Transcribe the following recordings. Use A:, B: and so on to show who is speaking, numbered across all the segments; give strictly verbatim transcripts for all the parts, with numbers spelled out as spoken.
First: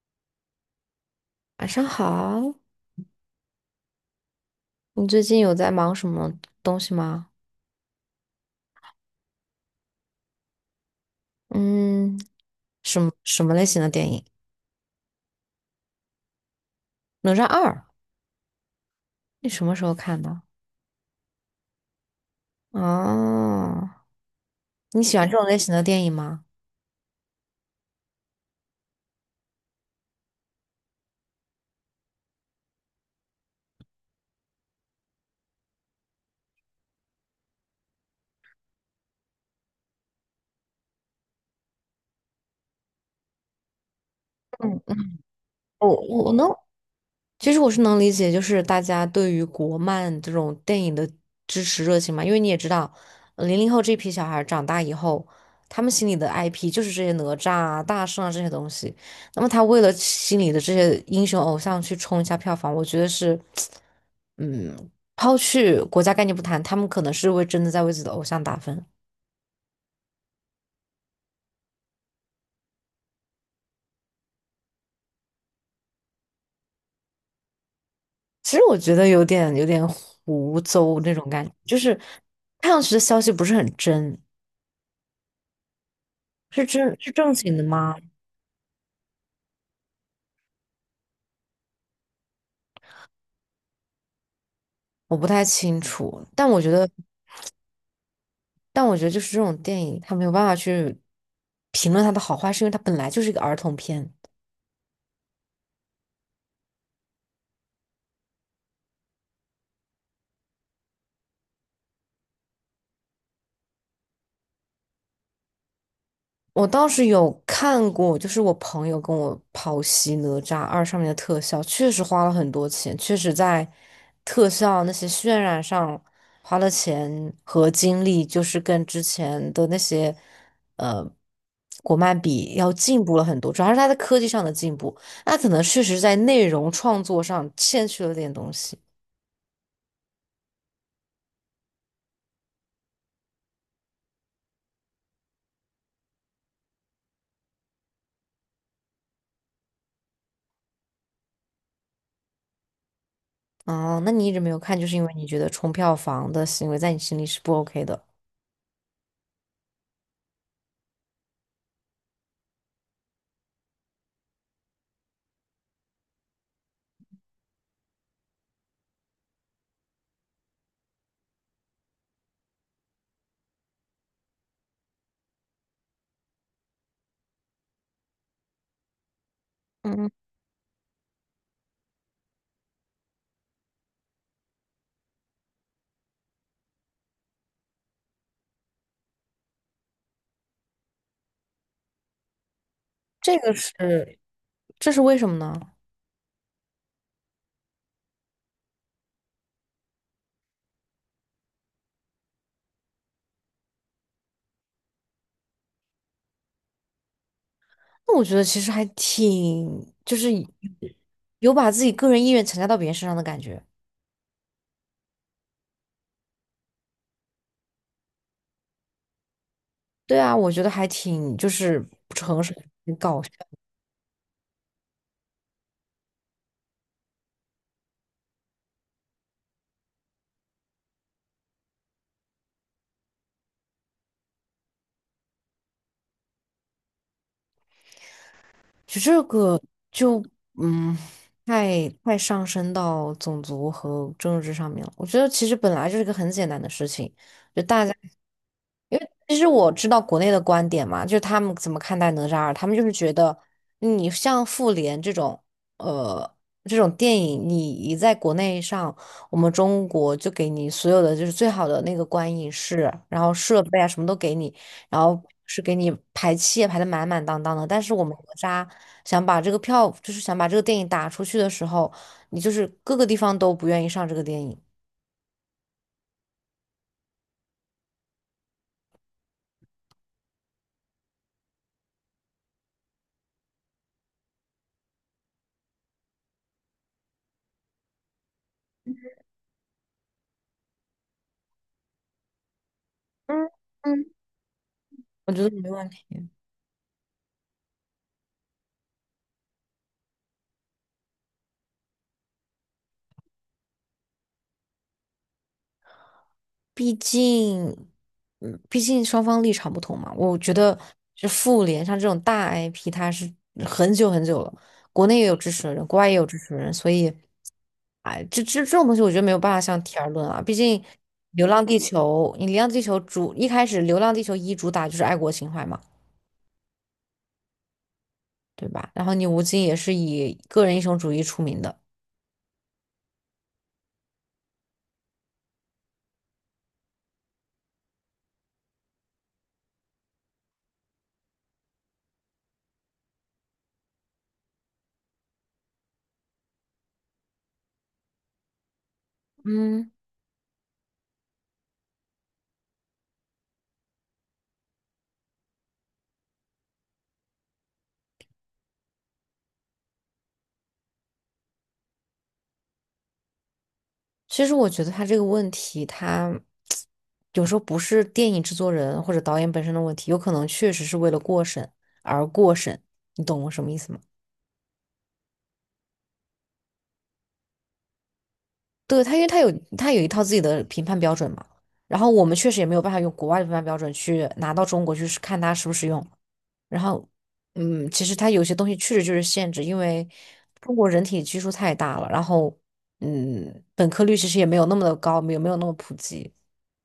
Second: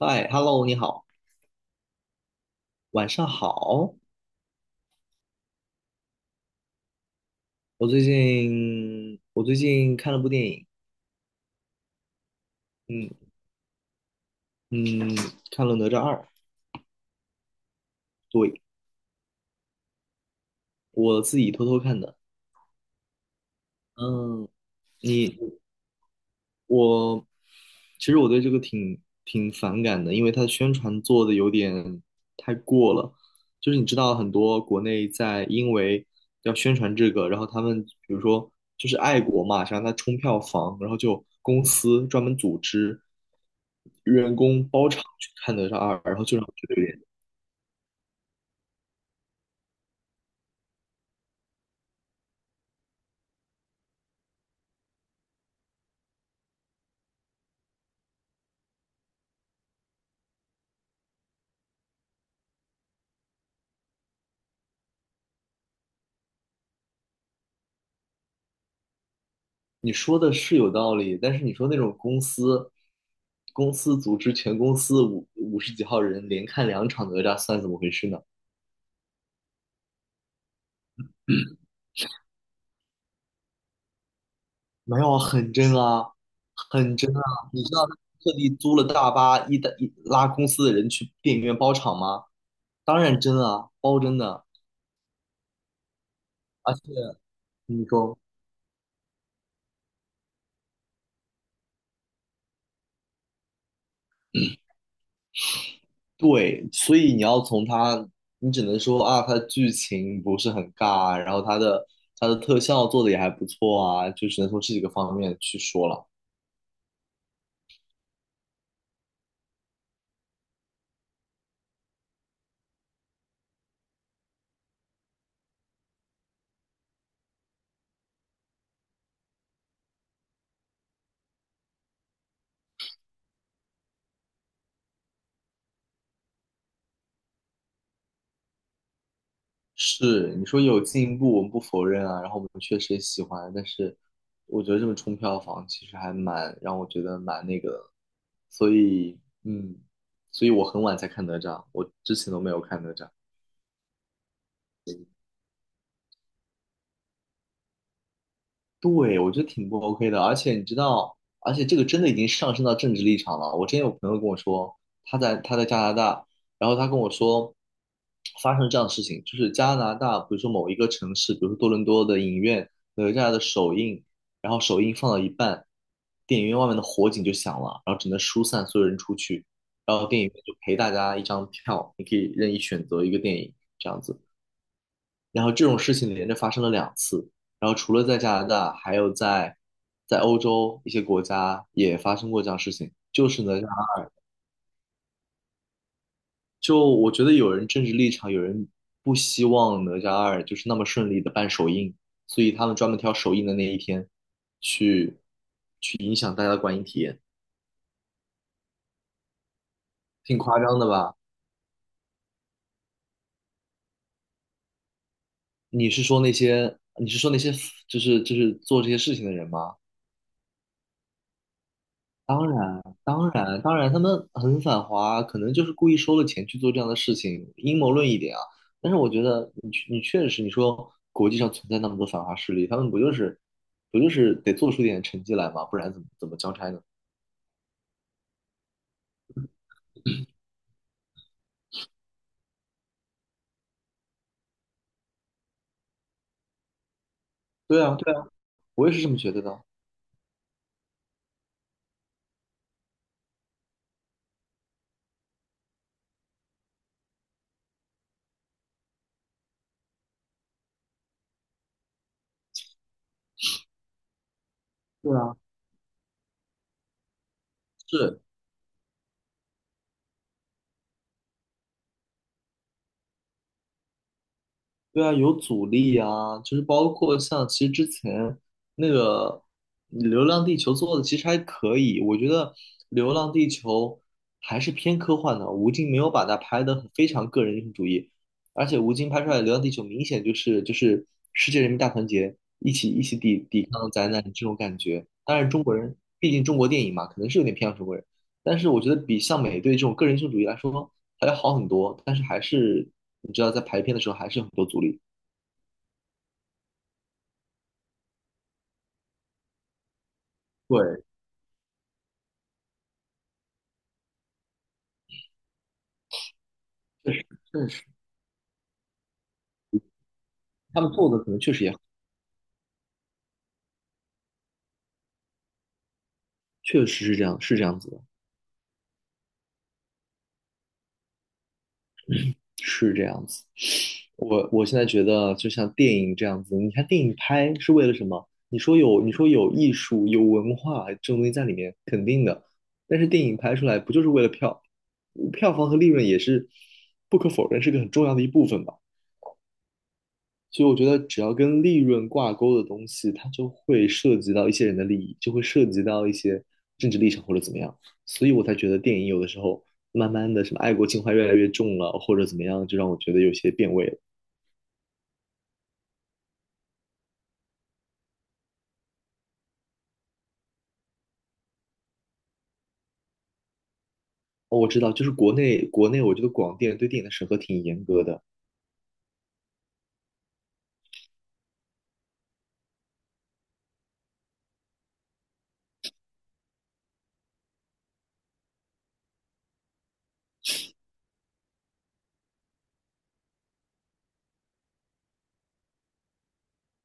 A: 嗨，Hello，你好，
B: 晚上好，
A: 晚上好。
B: 你最近有在忙什么东西吗？
A: 我最近我最近看了部电影，
B: 嗯，什
A: 嗯
B: 么什么类型的电影？
A: 嗯，看了《哪吒二》，
B: 《哪吒二》，
A: 对，
B: 你什么时候看的？
A: 我自己偷偷看的。
B: 哦，
A: 嗯，
B: 你喜欢这
A: 你
B: 种类型的电影吗？
A: 我其实我对这个挺挺反感的，因为它的宣传做的有点太过了。就是你知道，很多国内在因为要宣传这个，然后他们比如说就是爱国嘛，想让它冲票房，然后就公司专门组织员工
B: 嗯，
A: 包场去看哪吒
B: 我
A: 二，然后
B: 我
A: 就让
B: 能
A: 我觉得有点。
B: 其实我是能理解，就是大家对于国漫这种电影的支持热情嘛，因为你也知道，零零后这批小孩儿长大以后，他们心里的 I P 就是这些哪吒啊、大圣啊这些东西。那么他为了心里的这些英雄偶像去冲一下票房，我觉得是，嗯，抛去国家概念不谈，他们可能是为真的在为自己的偶像打分。
A: 你说的是有道理，但是你说那种公司公司组织全公司五五十几号人连看两场哪吒，算怎么回事呢？
B: 其实我觉得有点有点胡诌那种感觉，就是看上去的消息不是很真，
A: 没有很真啊，
B: 是真
A: 很
B: 是
A: 真啊！
B: 正经的
A: 你知道他
B: 吗？
A: 特地租了大巴，一搭一拉公司的人去电影院包场吗？当然真啊，包真的。
B: 我不太清楚，但我觉
A: 而且
B: 得，
A: 你说
B: 但我觉得就是这种电影，它没有办法去评论它的好坏，是因为它本来就是一个儿童片。
A: 对，所以你要从他，你只能说啊，他的剧情不是很尬，然后他的他的特效做的也还不错啊，就只能从这几个方面去说了。
B: 我倒是有看过，就是我朋友跟我剖析《哪吒二》上面的特效，确实花了很多钱，确实在特效那些渲染上花了钱和精力，就是跟之前的那些呃国漫比要进步了很多，主要是它在科技上的进步，那可能确实在内容创作上欠缺了点东西。
A: 是，你说有进步，我们不否认啊，然后我们确实也喜欢，但是我觉得这么冲票房其实还蛮让我觉得蛮那个的，所以嗯，所以我很晚才看哪吒，我之前都没有看哪吒。
B: 哦，那你一直没有看，就是因为你觉得冲票房的行为在你心里是不 OK 的。
A: 对，我觉得挺不 OK 的，而且你知道，而且这个真的已经上升到政治立场了。我之前有朋友跟我说，他在他在加拿大，然后他跟我说，发生这样的事情，就是加拿大，比如说某一个城市，比如说多伦多的影院，哪吒的首映，然后首映放到一半，电影院外面的火警就响了，然后只能疏散所有人出去，然后
B: 嗯，
A: 电影院就赔大家一张票，你可以任意选择一个电影这样子。然后这种事情连着发生了两次，然后除了在加拿大，还有在在欧洲一些国家也发生过这样的事情。就
B: 这
A: 是哪
B: 个
A: 吒，
B: 是，这是为什么呢？
A: 就我觉得有人政治立场，有人不希望哪吒二就是那么顺利的办首映，所以他们专门挑首映的那一天去去影响大家的观影体验，
B: 那我觉得其实还挺，就是
A: 挺夸张的吧？
B: 有把自己个人意愿强加到别人身上的感觉。
A: 你是说那些你是说那些就是就是做这些事情的人吗？
B: 对啊，我觉得还挺就是不诚
A: 当
B: 实，
A: 然。
B: 很搞
A: 当
B: 笑。
A: 然，当然，他们很反华，可能就是故意收了钱去做这样的事情，阴谋论一点啊。但是我觉得你确你确实，你说国际上存在那么多反华势力，他们不就是不就是得做出点成绩来嘛，不然怎么怎么交差呢？
B: 就这个就嗯，太太上升到种族和政治上面了。我觉得其实本来就是一个很简单的事情，就
A: 对
B: 大家。
A: 啊，对啊，我也
B: 因
A: 是这
B: 为
A: 么觉
B: 其
A: 得
B: 实
A: 的。
B: 我知道国内的观点嘛，就是他们怎么看待哪吒二，他们就是觉得你像复联这种，呃，这种电影，你一在国内上，我们中国就给你所有的就是最好的那个观影室，然后设备啊什么都给你，然
A: 对
B: 后
A: 啊，
B: 是给你排期也排得满满当当的。但是我们
A: 是，
B: 哪吒想把这个票，就是想把这个电影打出去的时候，你就是各个地方都不愿意上这个电影，
A: 对啊，有阻力啊，就是包括像其实之前那个《流浪地球》做的其实还可以，我觉得《流浪地球》还是偏科幻的，吴京没有把它拍得很非常个人英雄主义，而且吴京拍出来的《流浪地球》明显就是就是世界人民大团结，一起一起抵抵抗灾难这种感觉。
B: 我
A: 当
B: 觉
A: 然，
B: 得
A: 中
B: 没
A: 国
B: 问
A: 人
B: 题。
A: 毕竟中国电影嘛，可能是有点偏向中国人，但是我觉得比像美队这种个人英雄主义来说还要好很多，但是还是你知道在排片的时候还是有很多阻力。
B: 毕竟，嗯，毕竟双方立场不同嘛。我觉得，
A: 对，
B: 就复联像这种大 I P,它是很久很久了，国内也有支持的人，国外也有支持的人，所以，
A: 确实，
B: 哎，这这这种东西，我觉得没有办法相提而论啊。毕竟，
A: 他们做的可能
B: 《流
A: 确实
B: 浪
A: 也
B: 地球》，你《流浪地球》主一开始，《流浪地球一》主打就是爱国情怀嘛，
A: 确实是这样，是这样子的，
B: 对吧？然后你吴京也是以个人英雄主义出名的。
A: 是这样子。我我现在觉得，就像电影这样子，你看电影拍是为了什么？你说有，你说有艺术、有文化这种东西在里面，肯定的。但是电影拍出来不就是为了票，票房和利润也是不可否认是个很重要的一部分吧？
B: 嗯。
A: 所以我觉得只要跟利润挂钩的东西，它就会涉及到一些人的利益，就会涉及到一些政治立场或者怎么样。所以我才觉得电影有的时候慢慢的什么爱国情怀越来越重了，或者怎么样，就让我觉得有些变味了。
B: 其实我觉得他这个问题，他有时候不是电影制作人或者导演本身的问题，有可能确实是为了过审而过审，你懂我什么意思吗？
A: 哦，我知道，就是国内国内，我觉得广电对电影的审核挺严格的。
B: 对，他，因为他有他有一套自己的评判标准嘛，然后我们确实也没有办法用国外的评判标准去拿到中国去试看它实不实用。然后，嗯，其实他有些东西确实就是限制，因为中国人体基数太大了，然后，嗯，本科率其实也没有那么的高，没有没有那么普及。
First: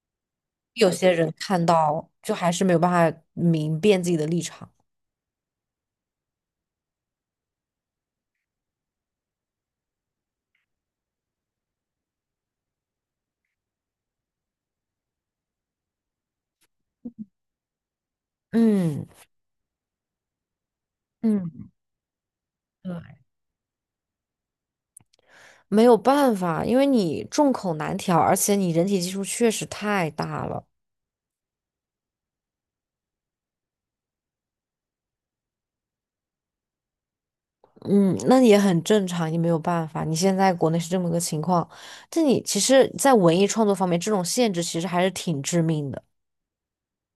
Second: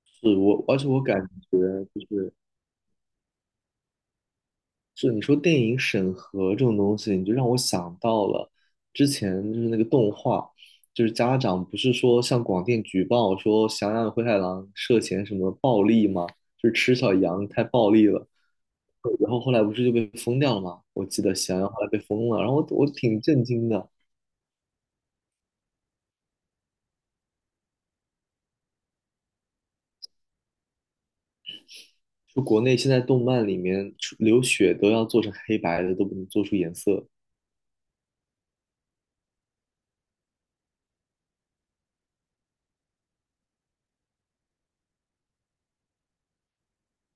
A: 是我，而且
B: 有
A: 我
B: 些
A: 感
B: 人
A: 觉
B: 看
A: 就
B: 到就
A: 是
B: 还是没有办法明辨自己的立场。
A: 是你说电影审核这种东西，你就让我想到了之前就是那个动画，就是家长不是说向广电举报说羊与灰太狼涉嫌什么暴力吗？就是吃小羊太暴力了，
B: 嗯
A: 然后后来不是就被封掉了吗？我记得翔羊
B: 嗯，
A: 后来被封了，然后我我
B: 对，
A: 挺震惊的，
B: 没有办法，因为你众口难调，而且你人体基数确实太大了。
A: 就国内现在动漫里面出流血都要做成黑白的，都不能做出颜色。
B: 嗯，那也很正常，也没有办法。你现在国内是这么个情况，但你其实，在文艺创作方面，这种限制其实还是挺致命的。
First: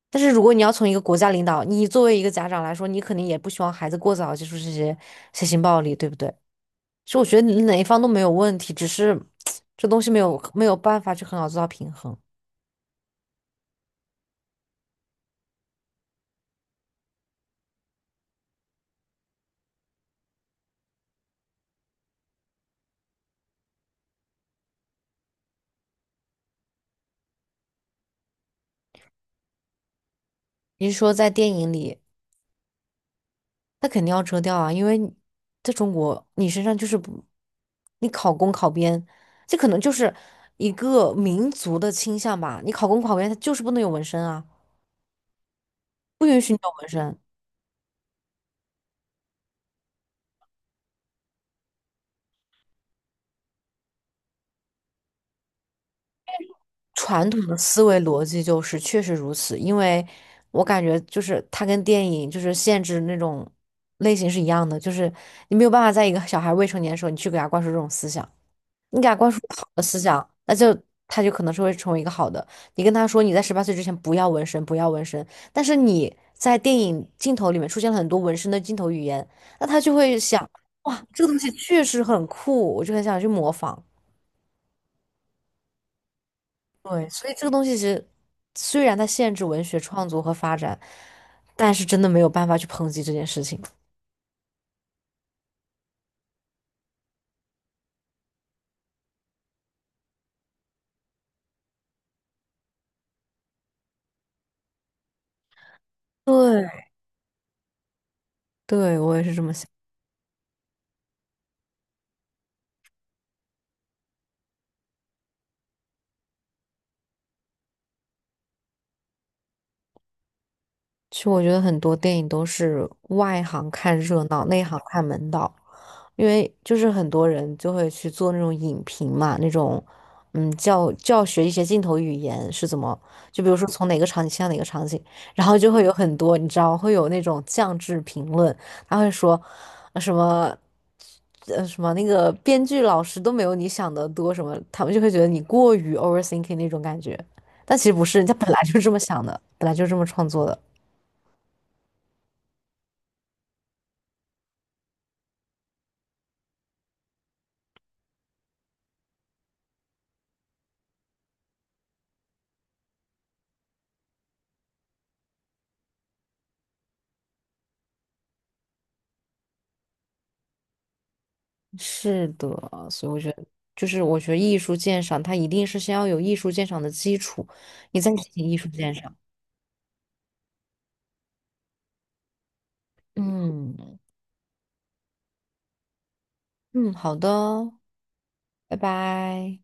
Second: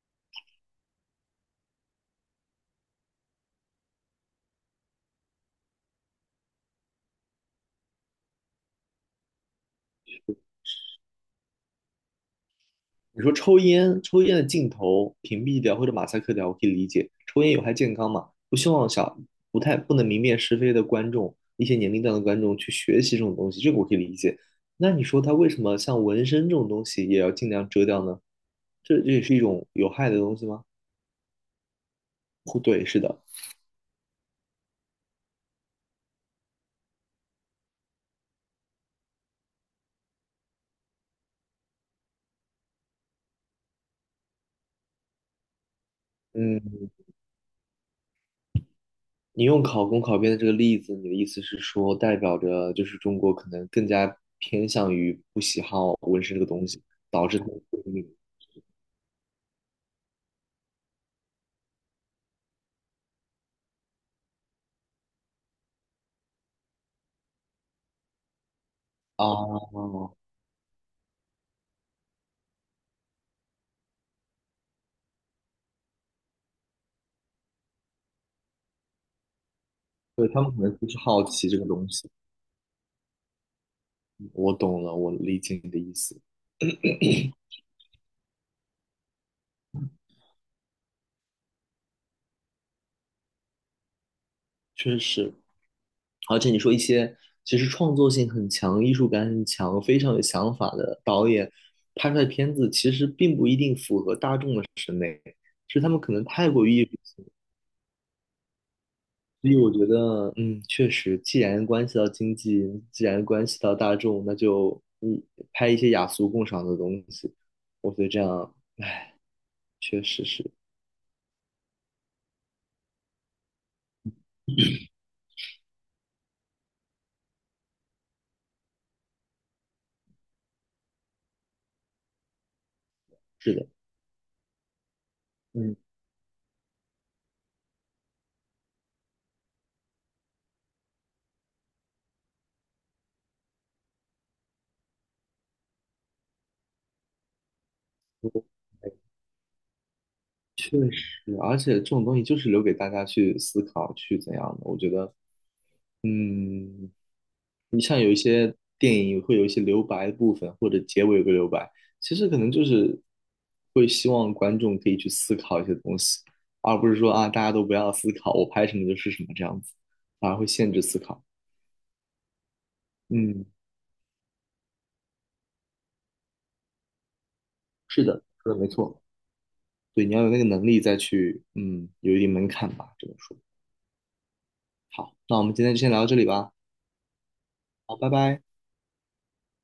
B: 但是如果你要从一个国家领导，你作为一个家长来说，你肯定也不希望孩子过早接触这些血腥暴力，对不对？其实我觉得你哪一方都没有问题，只是这东西没有没有办法去很好做到平衡。
A: 你说抽烟，抽烟的镜头屏蔽掉或者马赛克掉，我可以理解。抽烟有害健康嘛？不希望小不太不能明辨是非的观众，一些年龄段的观众去学习这种东西，这个我可以理解。那你说他为什么像纹身这种东西也要尽量遮掉呢？这这也是一种有害的东西吗？
B: 你是说在电影里，
A: 不对，是的。
B: 那肯定要遮掉啊，因为你在中国，你身上就是不，你考公考编，这可能就是一个民族的倾向吧。你考公考编，它就是不能有纹身啊，不允许你
A: 嗯，
B: 有纹身。
A: 你用考公考编的这个例子，你的意思是说，代表着就是中国可能更加偏向于不喜好纹身这个东西，
B: 传
A: 导
B: 统
A: 致他
B: 的
A: 们
B: 思维逻辑就是确实如此，因为我感觉就是它跟电影就是限制那种类型是一样的，就是你没有办法在一个小孩未成年的时候，你去给他灌输这种思想，你给他
A: 啊。
B: 灌输好的思
A: 哦
B: 想，那就他就可能是会成为一个好的。你跟他说你在十八岁之前不要纹身，不要纹身，但是你在电影镜头里面出现了很多纹身的镜头语言，那他就会
A: 对，他
B: 想，
A: 们可能就
B: 哇，
A: 是好
B: 这个东
A: 奇
B: 西
A: 这个
B: 确
A: 东
B: 实
A: 西。
B: 很酷，我就很想去模仿。
A: 我懂了，我理解你的意思，
B: 对，所以这个东西其实虽然它限制文学创作和发展，但是真的没有办法去抨击这件事情。
A: 确实。而且你说一些其实创作性很强、艺术感很强、非常有想法的导演拍出来的片子，其实并不一定符合大众的，是他们可能太过于
B: 对，
A: 艺术性。
B: 对，我也是这
A: 所
B: 么
A: 以
B: 想。
A: 我觉得，嗯，确实，既然关系到经济，既然关系到大众，那就嗯拍一些雅俗共赏的东西。我觉得这样确实是
B: 其实我觉得很多电影都是外行看热闹，内行看门道，因为就是很多人就会去做那种影评嘛，那种嗯教教学一些镜头语言是怎么，就比
A: 是
B: 如
A: 的，
B: 说从哪个场景切到哪个场景，然后就
A: 嗯。
B: 会有很多你知道会有那种降智评论，他会说呃什么。呃什么那个编剧老师都没有你想的多什么，他们就会觉得你过于 overthinking 那种感觉，但其实不是，人家本来就是这么想的，本来就是这么创作的。
A: 确实，而且这种东西就是留给大家去思考，去怎样的。我觉得，嗯，你像有一些电影会有一些留白的部分，或者结尾有个留白，其实可能就是会希望观众可以去思考一些东西，而不是说啊大家都不要思考，我拍什么就是什么这样子，反而会限制思考。
B: 是的，所以我觉得，
A: 嗯，
B: 就是我觉得艺术鉴赏，它一定是先要有艺术鉴赏的基础，你
A: 是
B: 再
A: 的，
B: 进行
A: 说
B: 艺
A: 的
B: 术
A: 没
B: 鉴
A: 错。
B: 赏。
A: 对，你要有那个能力再去，嗯，有一定门槛吧，这么说。
B: 嗯
A: 好，那我们今天就先聊到这里吧。
B: 嗯，好的，
A: 好，拜拜。
B: 拜拜。